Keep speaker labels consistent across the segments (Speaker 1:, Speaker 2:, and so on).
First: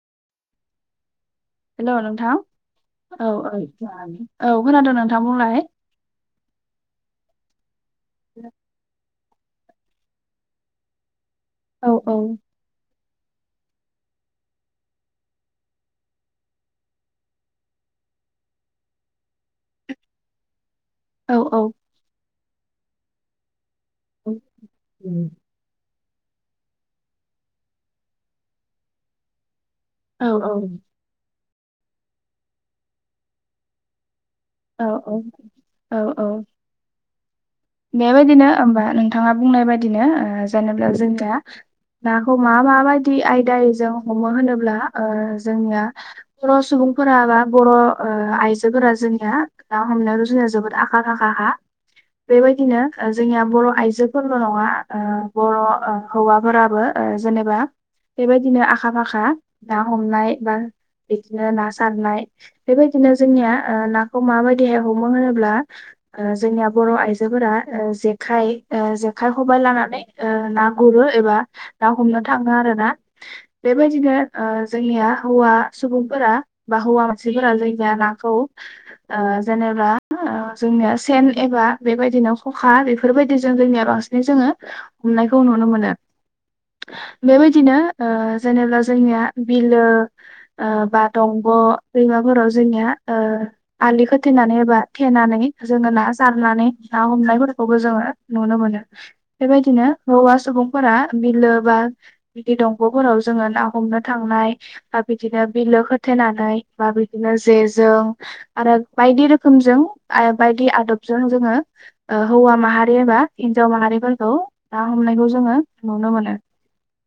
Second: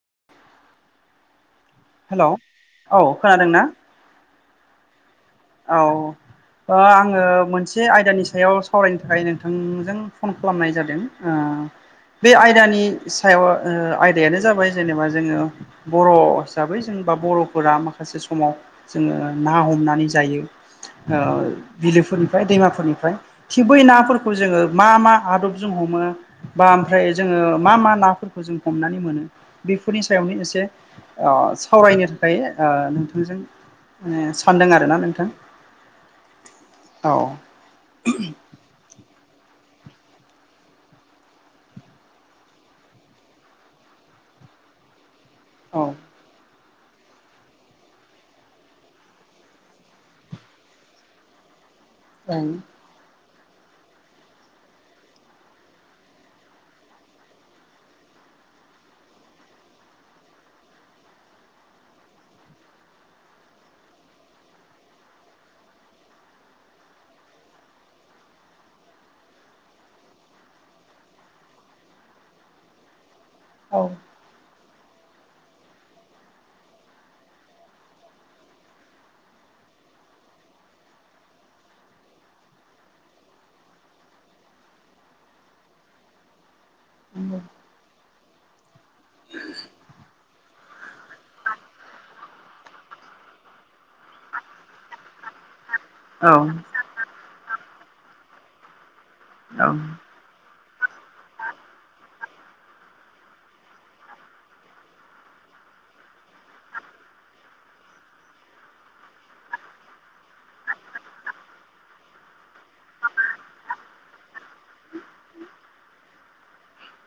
Speaker 1: [unintelligible]
Speaker 2: हेल'
Speaker 1: hello
Speaker 2: नोंथां
Speaker 1: औ
Speaker 2: औ
Speaker 1: खोनादोंना
Speaker 2: यै औ खोनादों नों
Speaker 1: औ ओ आङो मोनसे आयदानि सायाव सावरायनो थाखाय नों बिथांजों फन खालामनाय जादों ओ
Speaker 2: औ
Speaker 1: बे आयदानि सायाव आयदायानो जाबाय जेनेबा जोङो बर' हिसाबै जों बा बर'फोरा माखा माखासे समाव जोङो ना हमनानै जायो ओ
Speaker 2: औ औ
Speaker 1: बिलोफोरनिफ्राय दैमाफोरनिफ्राय बै नाफोरखौ जोङो मा मा आदबजों हमो बा ओमफ्राय जोङो मा मा नाफोरखौ जों हमनानै मोनो बेफोरनि
Speaker 2: औ
Speaker 1: सायावनो एसे ओ सावरायनो थाखाय ओ नोंथांजों माने सानदों
Speaker 2: औ
Speaker 1: आरो ना।
Speaker 2: औ औ।
Speaker 1: औ।
Speaker 2: बेबायदिनो होमबा नोंथाङा बुंनाय बायदिनो ओजेनब्ला जों दा नाखौ मा माबायदि आयद जों हमो होनोब्ला
Speaker 1: औ
Speaker 2: जोंनिया खरस सुबुंफोरा बा बर' आइजोफोरा जोंनिया ना हमनायावथ' जोंनिया जोबोद आखा फाखा खा।
Speaker 1: थारैनो
Speaker 2: बेबायदिनो जोंनिया बर' आइजोफोरल' नङा ओ बर' हौवाफोराबो जेनेबा [unintelligible] बेबायदिनो आखा फाखा ना हमनाय बा बिदिनो ना सारनाय बेबायदिनो जोंनिया नाखौ माबायदिहाय हमो होनोब्ला ओ जोंनिया बर' आइजो फोरा जेखाय जेखाइ खबाय लानानै ओ ना गुरो एबा ना हम थाङो आरोना
Speaker 1: औ
Speaker 2: बेबायदिनो ओ जोंनिया हौवा सुबुंफोरा बा हौवा मानसिफोरा जोंनिया नाखौ ओ जेने जोंनिया सेन एबा बेबायदिनो खखा बेफोरबायदिजों जोंनियाव बांसिनै जोङो हमनायखौ नुनो मोनो बेबायदिनो ओ जेनेबा जोंनिया बिलो ओ बा दं अ दैमाफोराव जोंनिया ओ आलि खोथेनानै एबा थेनानै जोङो ना जारनानै ना हमनायफोरखौबो जोङो नुनो मोनो।
Speaker 1: औ
Speaker 2: बेबायदिनो हौवा सुबुं फोरा बिलो बा बिदि दंगफोराव जोङं ना हमनो थांनाय बा बिदिनो बि होथेनानै बा बिदिनो जे जों आरो बायदि रोखोमजों बायदि आदबजों जोङो ओ हौवा माहारि एबा हिन्जाव माहारिफोरखौ ना हमनायखौ जोङो नुनो मोनो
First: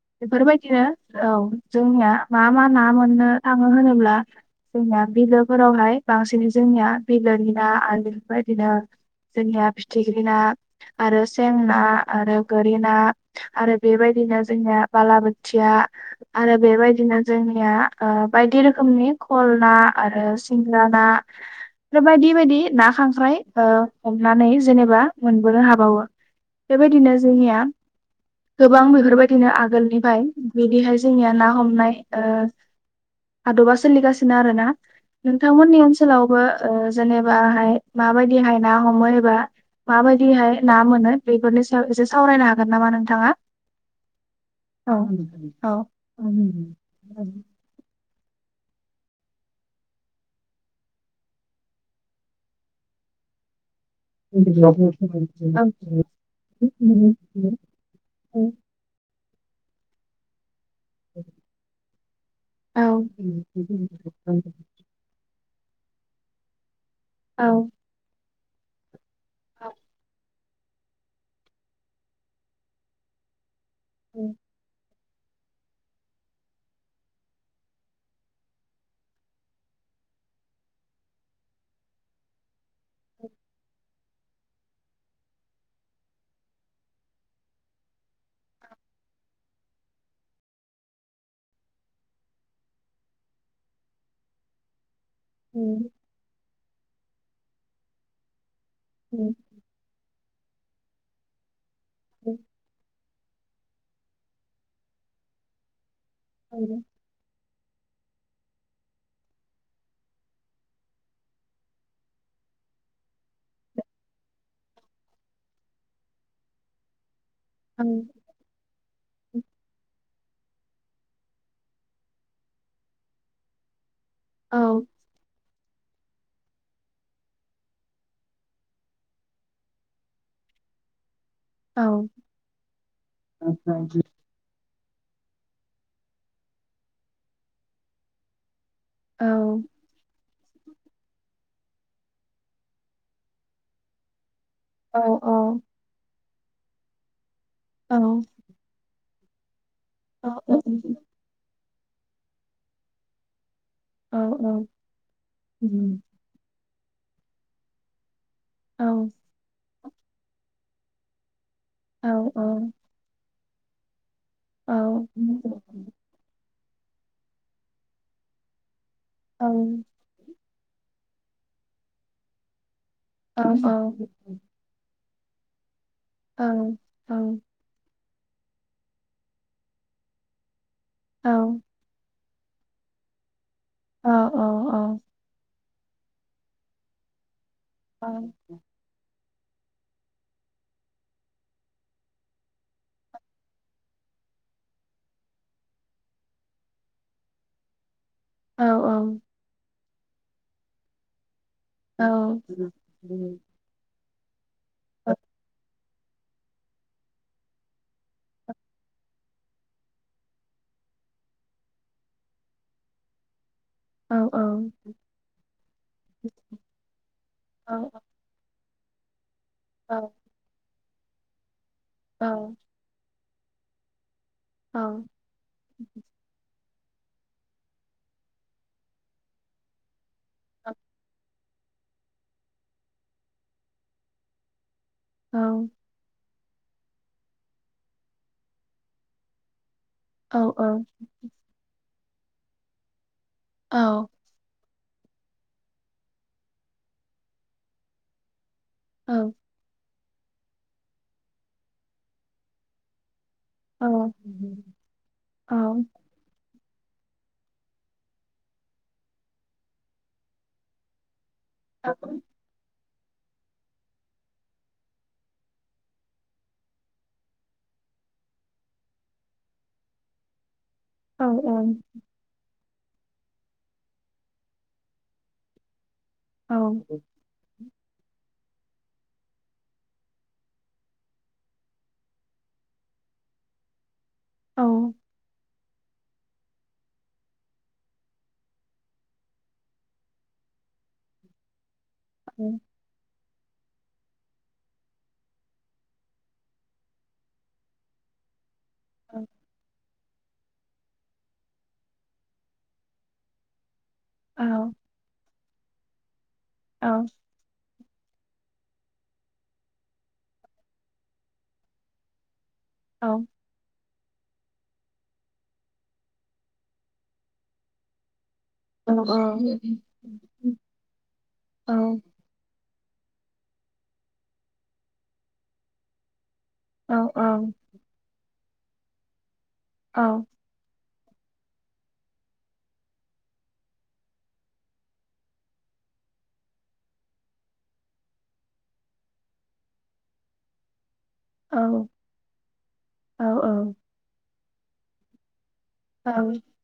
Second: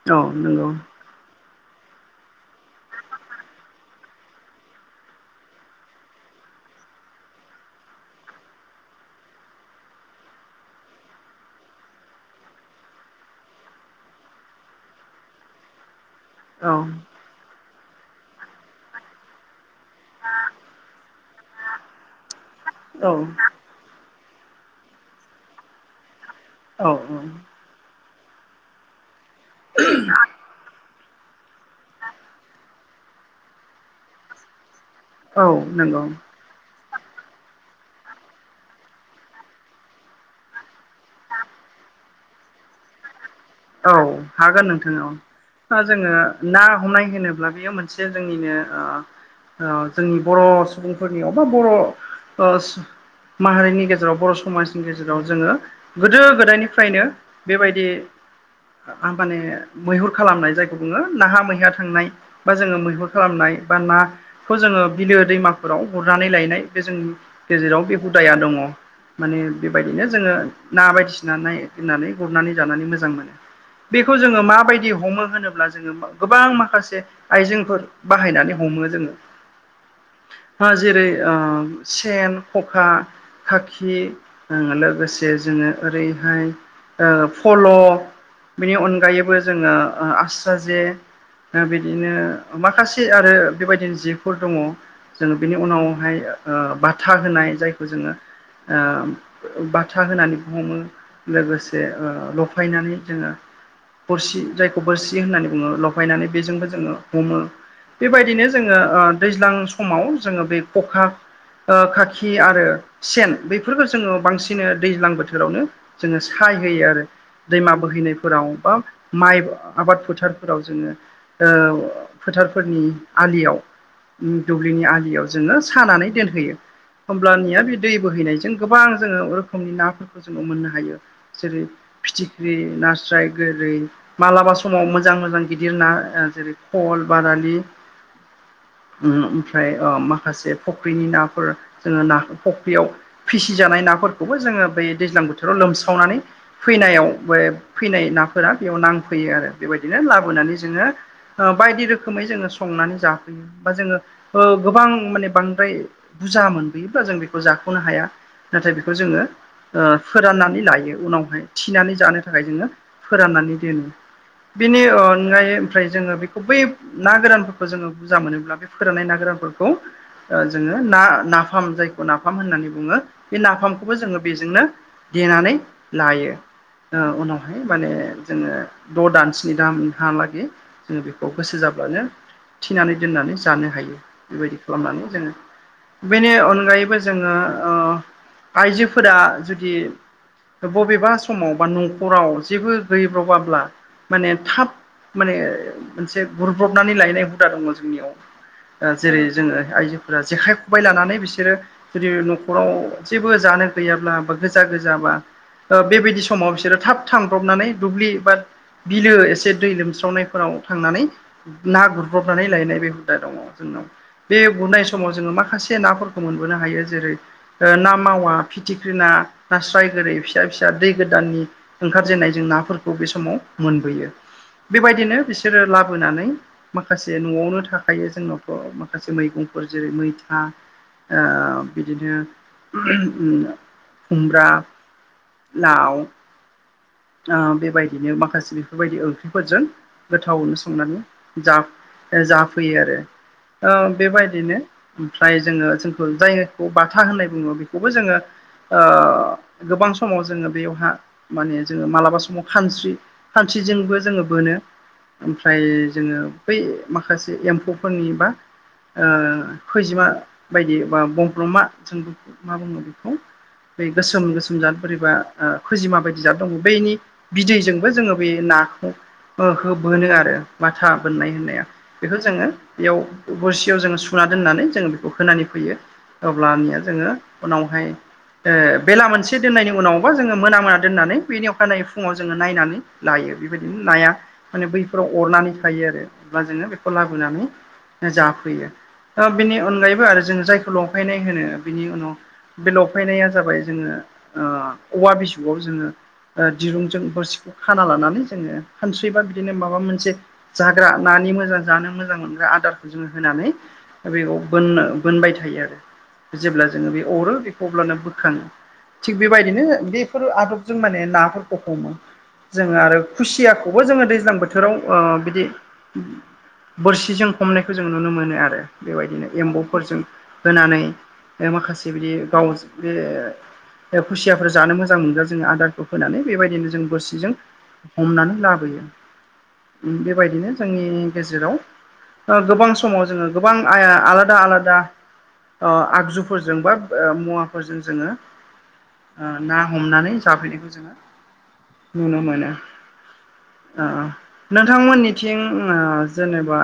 Speaker 1: औ नंगौ
Speaker 2: बेफोरबायदिनो औ जोंनिया मा मा ना मोननो थाङो होनोब्ला जोंनिया बिलोफोरावहाय बांसिन जोंनिया बिलोनि ना आरोफोर बिदिनो जोंनिया फिथिख्रि ना आरो सें ना आरो गोरि ना आरो बेबायदि बिदिनो जोंनिया बालाबोथिया आरो
Speaker 1: औ
Speaker 2: बेबायदिनो जोंनिया ओ बायदि रोखोमनि खल ना आरो सिंग्रा ना आरो बायदि बायदि ना
Speaker 1: औ
Speaker 2: खांख्राइ ओ हमनानै जेनेबा मोनबोनो हाबावो
Speaker 1: औ
Speaker 2: बेबायदिनो जोंनिया गोबां बेफोरबायदिनो आगोलनिफ्राय बिदिहाय जोंनिया ना हमनाय ओ हादबा सोलिगासिनो आरो ना
Speaker 1: औ
Speaker 2: नोंथांमोननि
Speaker 1: नंगौ
Speaker 2: ओनसोलावबो ओ जेनेबाहाय माबायदिहाय ना हमो एबा माबायदिहाय ना मोनो बेफोरनि सायाव एसे सावरायनो हागोन नामा नोंथाङा
Speaker 1: औ हागोन
Speaker 2: औ औ
Speaker 1: नोंथाङाव जोङो ना हमनाय होनोब्ला बेयो मोनसे जोंनिनो ओ ओ जोंनि बर' सुबुंफोरनि अबा बर' माहारिनि गेजेराव गेजेराव बर' समाजनि गेजेराव जोङो गोदो गोदायनिफ्रायनो बेबायदि माने मैहुर खालामनाय जायखौ बुङो नाहा मैया थांनाय बा जोङो
Speaker 2: औ
Speaker 1: मैहुर खालामनाय बा नाखौ जोङो बिलो दैमाफोराव हरनानै लायनाय बे जोंनि
Speaker 2: औ
Speaker 1: गेजेराव बे हुदाया दङ। माने बेबायदिनो जोङो ना बायदिसिना नाय दोननानै गुरनानै जानानै मोजां मोनो। बेखौ जोङो माबायदि हमो होनोब्ला जोङो गोबां माखासे आइजेंफोर बाहायनानै हमो जोङो जेरै ओ सेन खखा खाखि लोगोसे जोङो ओरैहाय ओ फल' बिनि अनगायैबो जोङो आस्रा जे बिदिनो माखासे आरो बेबायदिनो जेफोर दङ जोङो बिनि
Speaker 2: औ
Speaker 1: उनावहाय बाथा ओ होनाय जायखौ जोङो
Speaker 2: औ
Speaker 1: ओ बाथा होनानै हमो लोगोसे ओ लफायनानै जोङो बोरसि जायखौ बोरसि होननानै बुङो लफायनानै
Speaker 2: औ
Speaker 1: बेजोंबो जोङो हमो बेबायदिनो जोङो ओ दैज्लां समाव जोङो बे खखा ओ खाखि आरो सेन बेफोरखौ जोङो बांसिनै दैज्लां बोथोरावनो जोङो सा यहोयो आरो दैमा बोहैनायफोराव बा माइ आबाद फो थारफोराव जोङो ओ फोथारफोरनि आलियाव उम दुब्लिनि आलियाव जोङो सानानै दोनहोयो होमब्लानिया बे दै बोहैनायजों गोबां जोङो रोखोमनि नाफोरखौ जोङो मोननो हायो जेरै
Speaker 2: औ
Speaker 1: फिथिख्रि नास्राय गोरै मालाबा समाव मोजां मोजां गिदिर ना ओ जेरै खल बारालि उम ओमफ्राय ओ माखासे फख्रिनि नाफोर जोङो नाखो फख्रियाव फिसिजानाय नाफोरखौबो जोङो बै दैज्लां बोथोराव
Speaker 2: औ
Speaker 1: लोमस्रावनानै फैनायाव बे फैनाय नाफोरा बेयाव नांफैयो आरो बेबायदिनो लाबोनानै जोङो ओ बायदि रोखोमै जोङो संनानै जाफैयो बा जोङो ओ गोबां माने बांद्राय बुरजा मोनबोयोब्ला जों बेखौ जाख'नो हाया नाथाय बेखौ जोङो ओ फोराननानै लायो उनावहाय थिना जानो थाखाय जोङो फोराननानै दोनो
Speaker 2: औ
Speaker 1: बेनि अनगायै ओमफ्राय जोङो बेखौ बै ना गोरानफोरखौ जोङो बुजा मोनोब्ला बे फोराननाय ना
Speaker 2: औ
Speaker 1: गोरानफोरखौ ओ जोङो ना नाफाम जायखौ नाफाम होननानै बुङो बे
Speaker 2: औ
Speaker 1: नाफामखौबो जोङो बेजोंनो देनानै लायो
Speaker 2: औ
Speaker 1: ओ
Speaker 2: औ
Speaker 1: उनावहाय माने एब जोङो द' दान स्नि दामहालागै जोङो बेखौ गोसो जाब्लानो थिनानै दोननानै जानो हायो
Speaker 2: औ
Speaker 1: बेबायदि खालामनानै जोङो बेनि अनगायैबो जोङो
Speaker 2: औ
Speaker 1: ओह आइजोफोरा जुदि बबेबा समाव न'खराव जेबो गैब्रबाब्ला माने थाब माने मोनसे गुरब्रबनानै लायनाय हुदा दङ जोंनियाव
Speaker 2: औ
Speaker 1: ओ जेरै जोङो आइजोफोरा जेखाइ खबाय लानानै बिसोरो
Speaker 2: औ
Speaker 1: जुदिव न'खराव जेबो जानो गैयाब्ला बा गोजा गोजा बा
Speaker 2: औ
Speaker 1: ओ बेबायदि समाव बिसोरो थाब थांब्रबनानै दुब्लि बाद बिलो एसे दै लोमस्रावनायफोराव थांनानै ना गुरब्रबनानै लायनाय बे हुदा दङ। जोंनाव
Speaker 2: औ
Speaker 1: बे
Speaker 2: औ औ
Speaker 1: गुरनाय समाव जोङो माखासे नाफोरखौ मोनबोनो हायो जेरै ओ ना
Speaker 2: औ
Speaker 1: मावा थिख्रि ना नास्राय
Speaker 2: औ
Speaker 1: गोरै फिसा फिसा दै गोदाननि ओंखारजेननाय जों नाफोरखौ बे समाव मोनबोयो बेबायदिनो बिसोरो लाबोनानै माखासे न'आवनो थाखायो जोंनावथ' माखासे मैगंफोर जेरै मैथा ओह बिदिनो उम खुमब्रा लाउ ओ बेबायदिनो माखासे बेफोरबायदि ओंख्रिफोरजों गोथावनो संनानै जाब जाफैयो आरो ओ बेबायदिनो ओमफ्राय जोङो जोंखौ जायखौ बाथा होननाय बुङो बेखौबो जोङो ओह गोबां समाव जोङो बेयावहा माने जोङो मालाबा समाव खानस्रि
Speaker 2: औ
Speaker 1: खानसिजोंबो जोङो बोनो ओमफ्राय जोङो फै माखासे एम्फौफोरनि बा ओह खैजिमा बायदि बा बंफ ब्रमा जों मा बुङो बे खौ ओइ गोसोम गोसोम जाद बोरैबा ओ खुजिमा बायदि जाद दं। बेनि बिदैजोंबो जोङो बे नाखौ ओ होबोनो आरो माथा बोननाय होननाया बेखो जोङो बेयाव बोरसियाव जोङो सुना दोननानै जोंङो बेखौ होनानै फैयो अब्लानिया जोङो उनावहाय ओ बेला मोनसे दोननायनि उनावबा जोङो मोना मोना दोननानै बेनि अखायै फुङाव जोङो नायनानै लायो बेबायदिनो नाया माने बैफोराव अरनानै थायो आरो अब्ला जोङो बेखौ लाबोनानै जाफैयो बेनि अनगायैबो आरो जों जायखौ लंफायनाय होनो बिनि उनाव बे लफायनाया जाबाय जोङो औवा बिसुवाव जोङो दिरुंजों बोरसिखौ खाना लानानै जोङो खानसैबा बिदिनो माबा मोनसे जाग्रा नानि मोजां जानो मोजां मोनग्रा आदारखौ जोङो होनानै बेखौ बोननो बोनबाय थायो आरो। जेब्ला जोङो बेखौ अरो अब्लानो बोखाङो थिग बेबायदिनो बेफोर आदबजों माने नाफोरखौ हमो। जोङो आरो खुसियाखौ बो जोङो दैज्लां बोथोराव बिदि बोरसिजों हमनायखौ जों नुनो मोनो आरो। आरो बेबायदिनो एम्बौफोरजों होनानै माखासे बिदि गाव बे खुसियाफोर जानो मोजां मोनग्रा जोङो आदारखौ फोनानै बेबायदिनो जों बोरसिजों हमनानै लाबोयो। बेबायदिनो जोंनि गेजेराव गोबां समाव जोङो गोबांइ आलादा आलादा आगजुफोरजों बा मुवाफोरजों जोङो ना हमनानै जाफैनायखौ नुनो मोनो। ओ नोंथांमोननिथिं जेनेबा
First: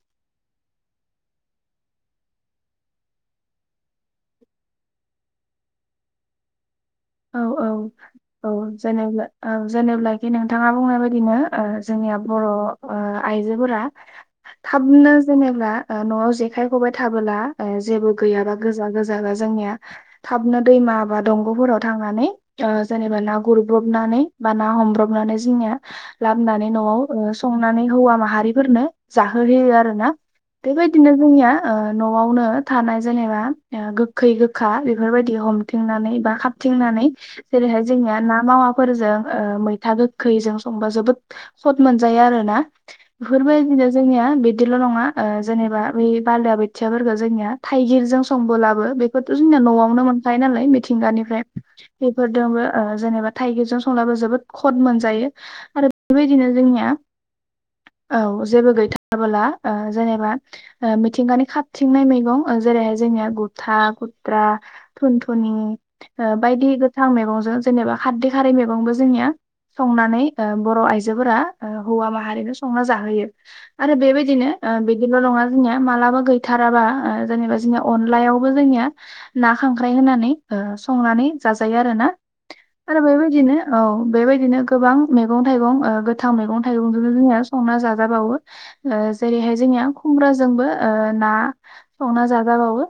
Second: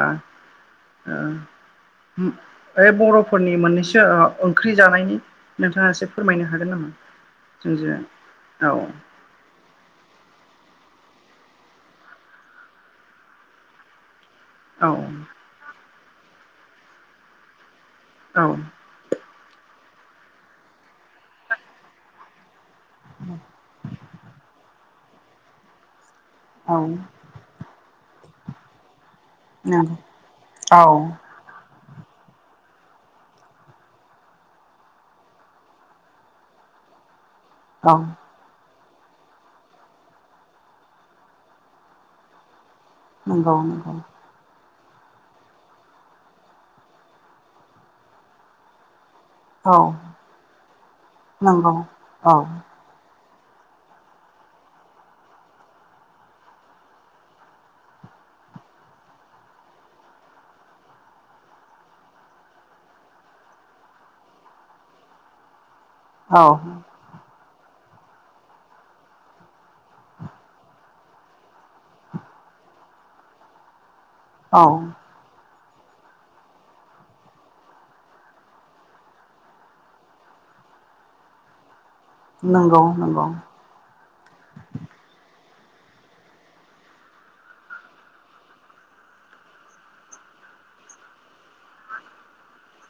Speaker 1: ओ बर'फोरनि मोननैसो ओंख्रि जानायनि नोंथाङा एसे फोरमायनो हागोन नामा?
Speaker 2: औ औ
Speaker 1: जोंजों
Speaker 2: औ जेनोब्ला औ जेब्लाखि नोंथाङा बुंनाय बायदिनो जोंनिया बर' आइजोफोरा
Speaker 1: औ
Speaker 2: थाबनो जेनेबा न'आव जेखाइ खबाय थाबोला जेबो
Speaker 1: औ
Speaker 2: गैयाबा गोजा गोजा जोंनिया थाबनो दैमा बा दंग'फोराव थांनानै जेनेबा ना गुरब्रबनानै बा ना हमब्रबनानै जोंनिया लाबोनानै न'आव संनानै हौवा माहारिफोरनो जाहोहोयो
Speaker 1: नंगौ
Speaker 2: आरो
Speaker 1: औ
Speaker 2: ना बेबायदिनो जोंनिया ओ न'आवनो थानाय जेनेबा गोखै गोखा बेफोरबायदि हमथंनानै बा थिंनानै जेरैहाय
Speaker 1: औ
Speaker 2: जोंनिया ना मावा फोरजों ओ मैथा गोखैजों संबा जोबोद सथ मोनजायो आरो ना।
Speaker 1: नंगौ
Speaker 2: बेफोरबायदिनो
Speaker 1: नंगौ
Speaker 2: जोंनिया बिदिल' नङा ओ जेनबा बै बालिया बोथियाफोरखौ जोंनिया थाइगिरजों संबोलाबो बे बेथ' जोंनिया
Speaker 1: औ
Speaker 2: न'आवनो मोनखायो नालाय मिथिंगानिफ्राय
Speaker 1: नंगौ औ
Speaker 2: बेफोरजोंबो ओ जेनेबा थाइगिरजों संब्लाबो जोबोद खद मोनजायो आरो बेबायदिनो जोंनिया औ जेबो गैथाराबोला ओ जेनेबा मिथिंगानि खाथिंनाय मैगं ओ जेरैहाय जोंनिया गुथा गुद्रा थुनथुनि
Speaker 1: औ
Speaker 2: बायदि गोथां मैगंजों जेनेबा खारदै खारै मैगंबो जोंनिया संनानै बर' आइ जोफोरा हौवा माहारि संना जाहोयो आरो बेबायदिनो
Speaker 1: औ
Speaker 2: बिदिल' नङा।। जोनिया मालाबा गैथाराबा ओ जेनेवा अनलायावबो ना खांख्राय होनानै ओ सं संनानै जाजायो आरोना
Speaker 1: नंगौ
Speaker 2: आरो
Speaker 1: नंगौ
Speaker 2: बेबायदिनो औ बेबायदिनो गोबां मैगं थाइगं ओ गोथां मैगं थाइगं जोंनो जोंनिया संना जाजाबावो ओ जेरैहाय जोंनिया खुम्ब्राजों जोंबो ओ ना संना जाजाबावो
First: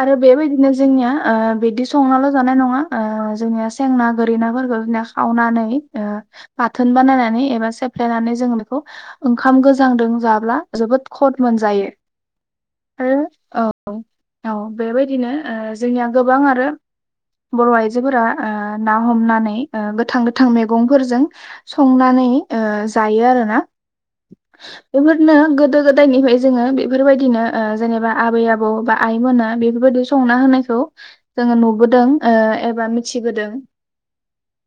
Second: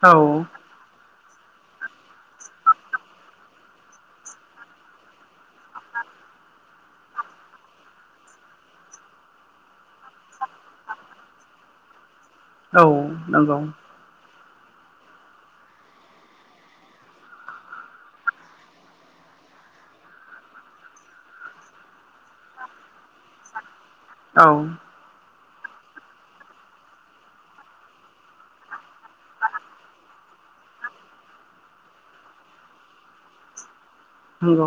Speaker 2: आरो
Speaker 1: औ
Speaker 2: बेबायदिनो जोंनिया ओ बिदि संनाल' जानाय नङा ओ जोंनि सेंना गोरिनाफोरखौ खावनानै बाथोन बानायनानै एबा सेफ्लेनानै जों बेखौ ओंखाम गोजांदों जाब्ला जोबोद खद मोनजायो।।
Speaker 1: औ
Speaker 2: आरो
Speaker 1: नंगौ।
Speaker 2: औ बेबायदिनो जोंनिया गोबां आरो
Speaker 1: [inaudible]
Speaker 2: बर' आइजोफोरा ओ ना हमनानै ओ गोथां गोथां मैगंफोरजों संनानै ओ जायो आरो ना।
Speaker 1: औ
Speaker 2: नो गोदो गोदायनिफ्राय जोङो बेफोरबायदिनो ओ जेनेबा आबै आबौ बा आइमोना बेफोरबायदि सम संना होनायखौ जोङो नुबो नुबोदों एबा ओ मिथिबोदों।
Speaker 1: औ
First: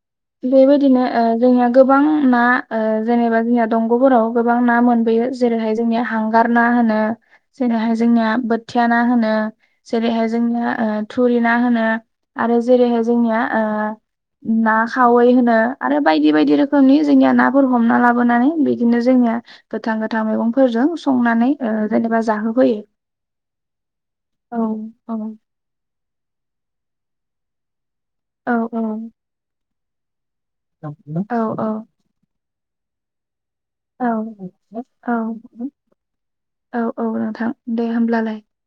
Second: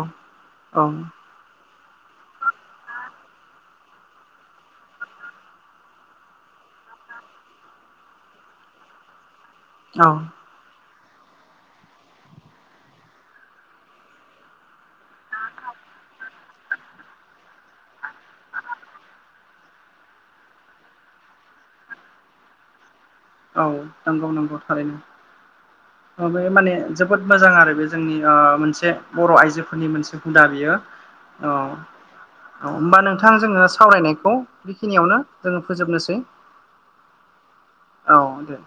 Speaker 2: बेबायदिनो
Speaker 1: औ
Speaker 2: ओ जोंनि गोबां ना जेनेबा जोंनिया दंग'फोराव गोबां ना मोनबोयो जेरैहाय जोंनिया हांगार ना मा होनो जेरैहाय जोंनिया बोथिया ना होनो। जेरैहाय जोंनिया ओ थुरि ना होनो आरो जेरैहाय जोंनिया ओ ना खावै होनो आरो बायदि बायदि रोखोमनि जोंनिया नाफोर हमना लाबोनानै बिदिनो जोंनि या गोथां गोथां मैगंफोरजों संनानै ओ जेनेबा जाहोफोयो।
Speaker 1: औ नंगौ नगौ थारैनो। बे माने जोबोद मोजां आरो बे जोंनि ओ
Speaker 2: औ
Speaker 1: मोनसे बर' आइजोफोरनि मोनसे हुदा बियो।
Speaker 2: औ
Speaker 1: अ औ होमबा नोंथां जोङो सावरायनायखौ
Speaker 2: औ
Speaker 1: बेखिनियावनो जोङो फोजोबनोसै।
Speaker 2: औ औ नोंथां दे
Speaker 1: औ
Speaker 2: होमब्लालाय
Speaker 1: दे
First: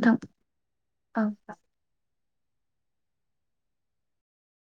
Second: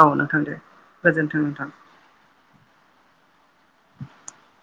Speaker 1: औ नोंथां दे
Speaker 2: औ।
Speaker 1: गोजोनथों नोंथां।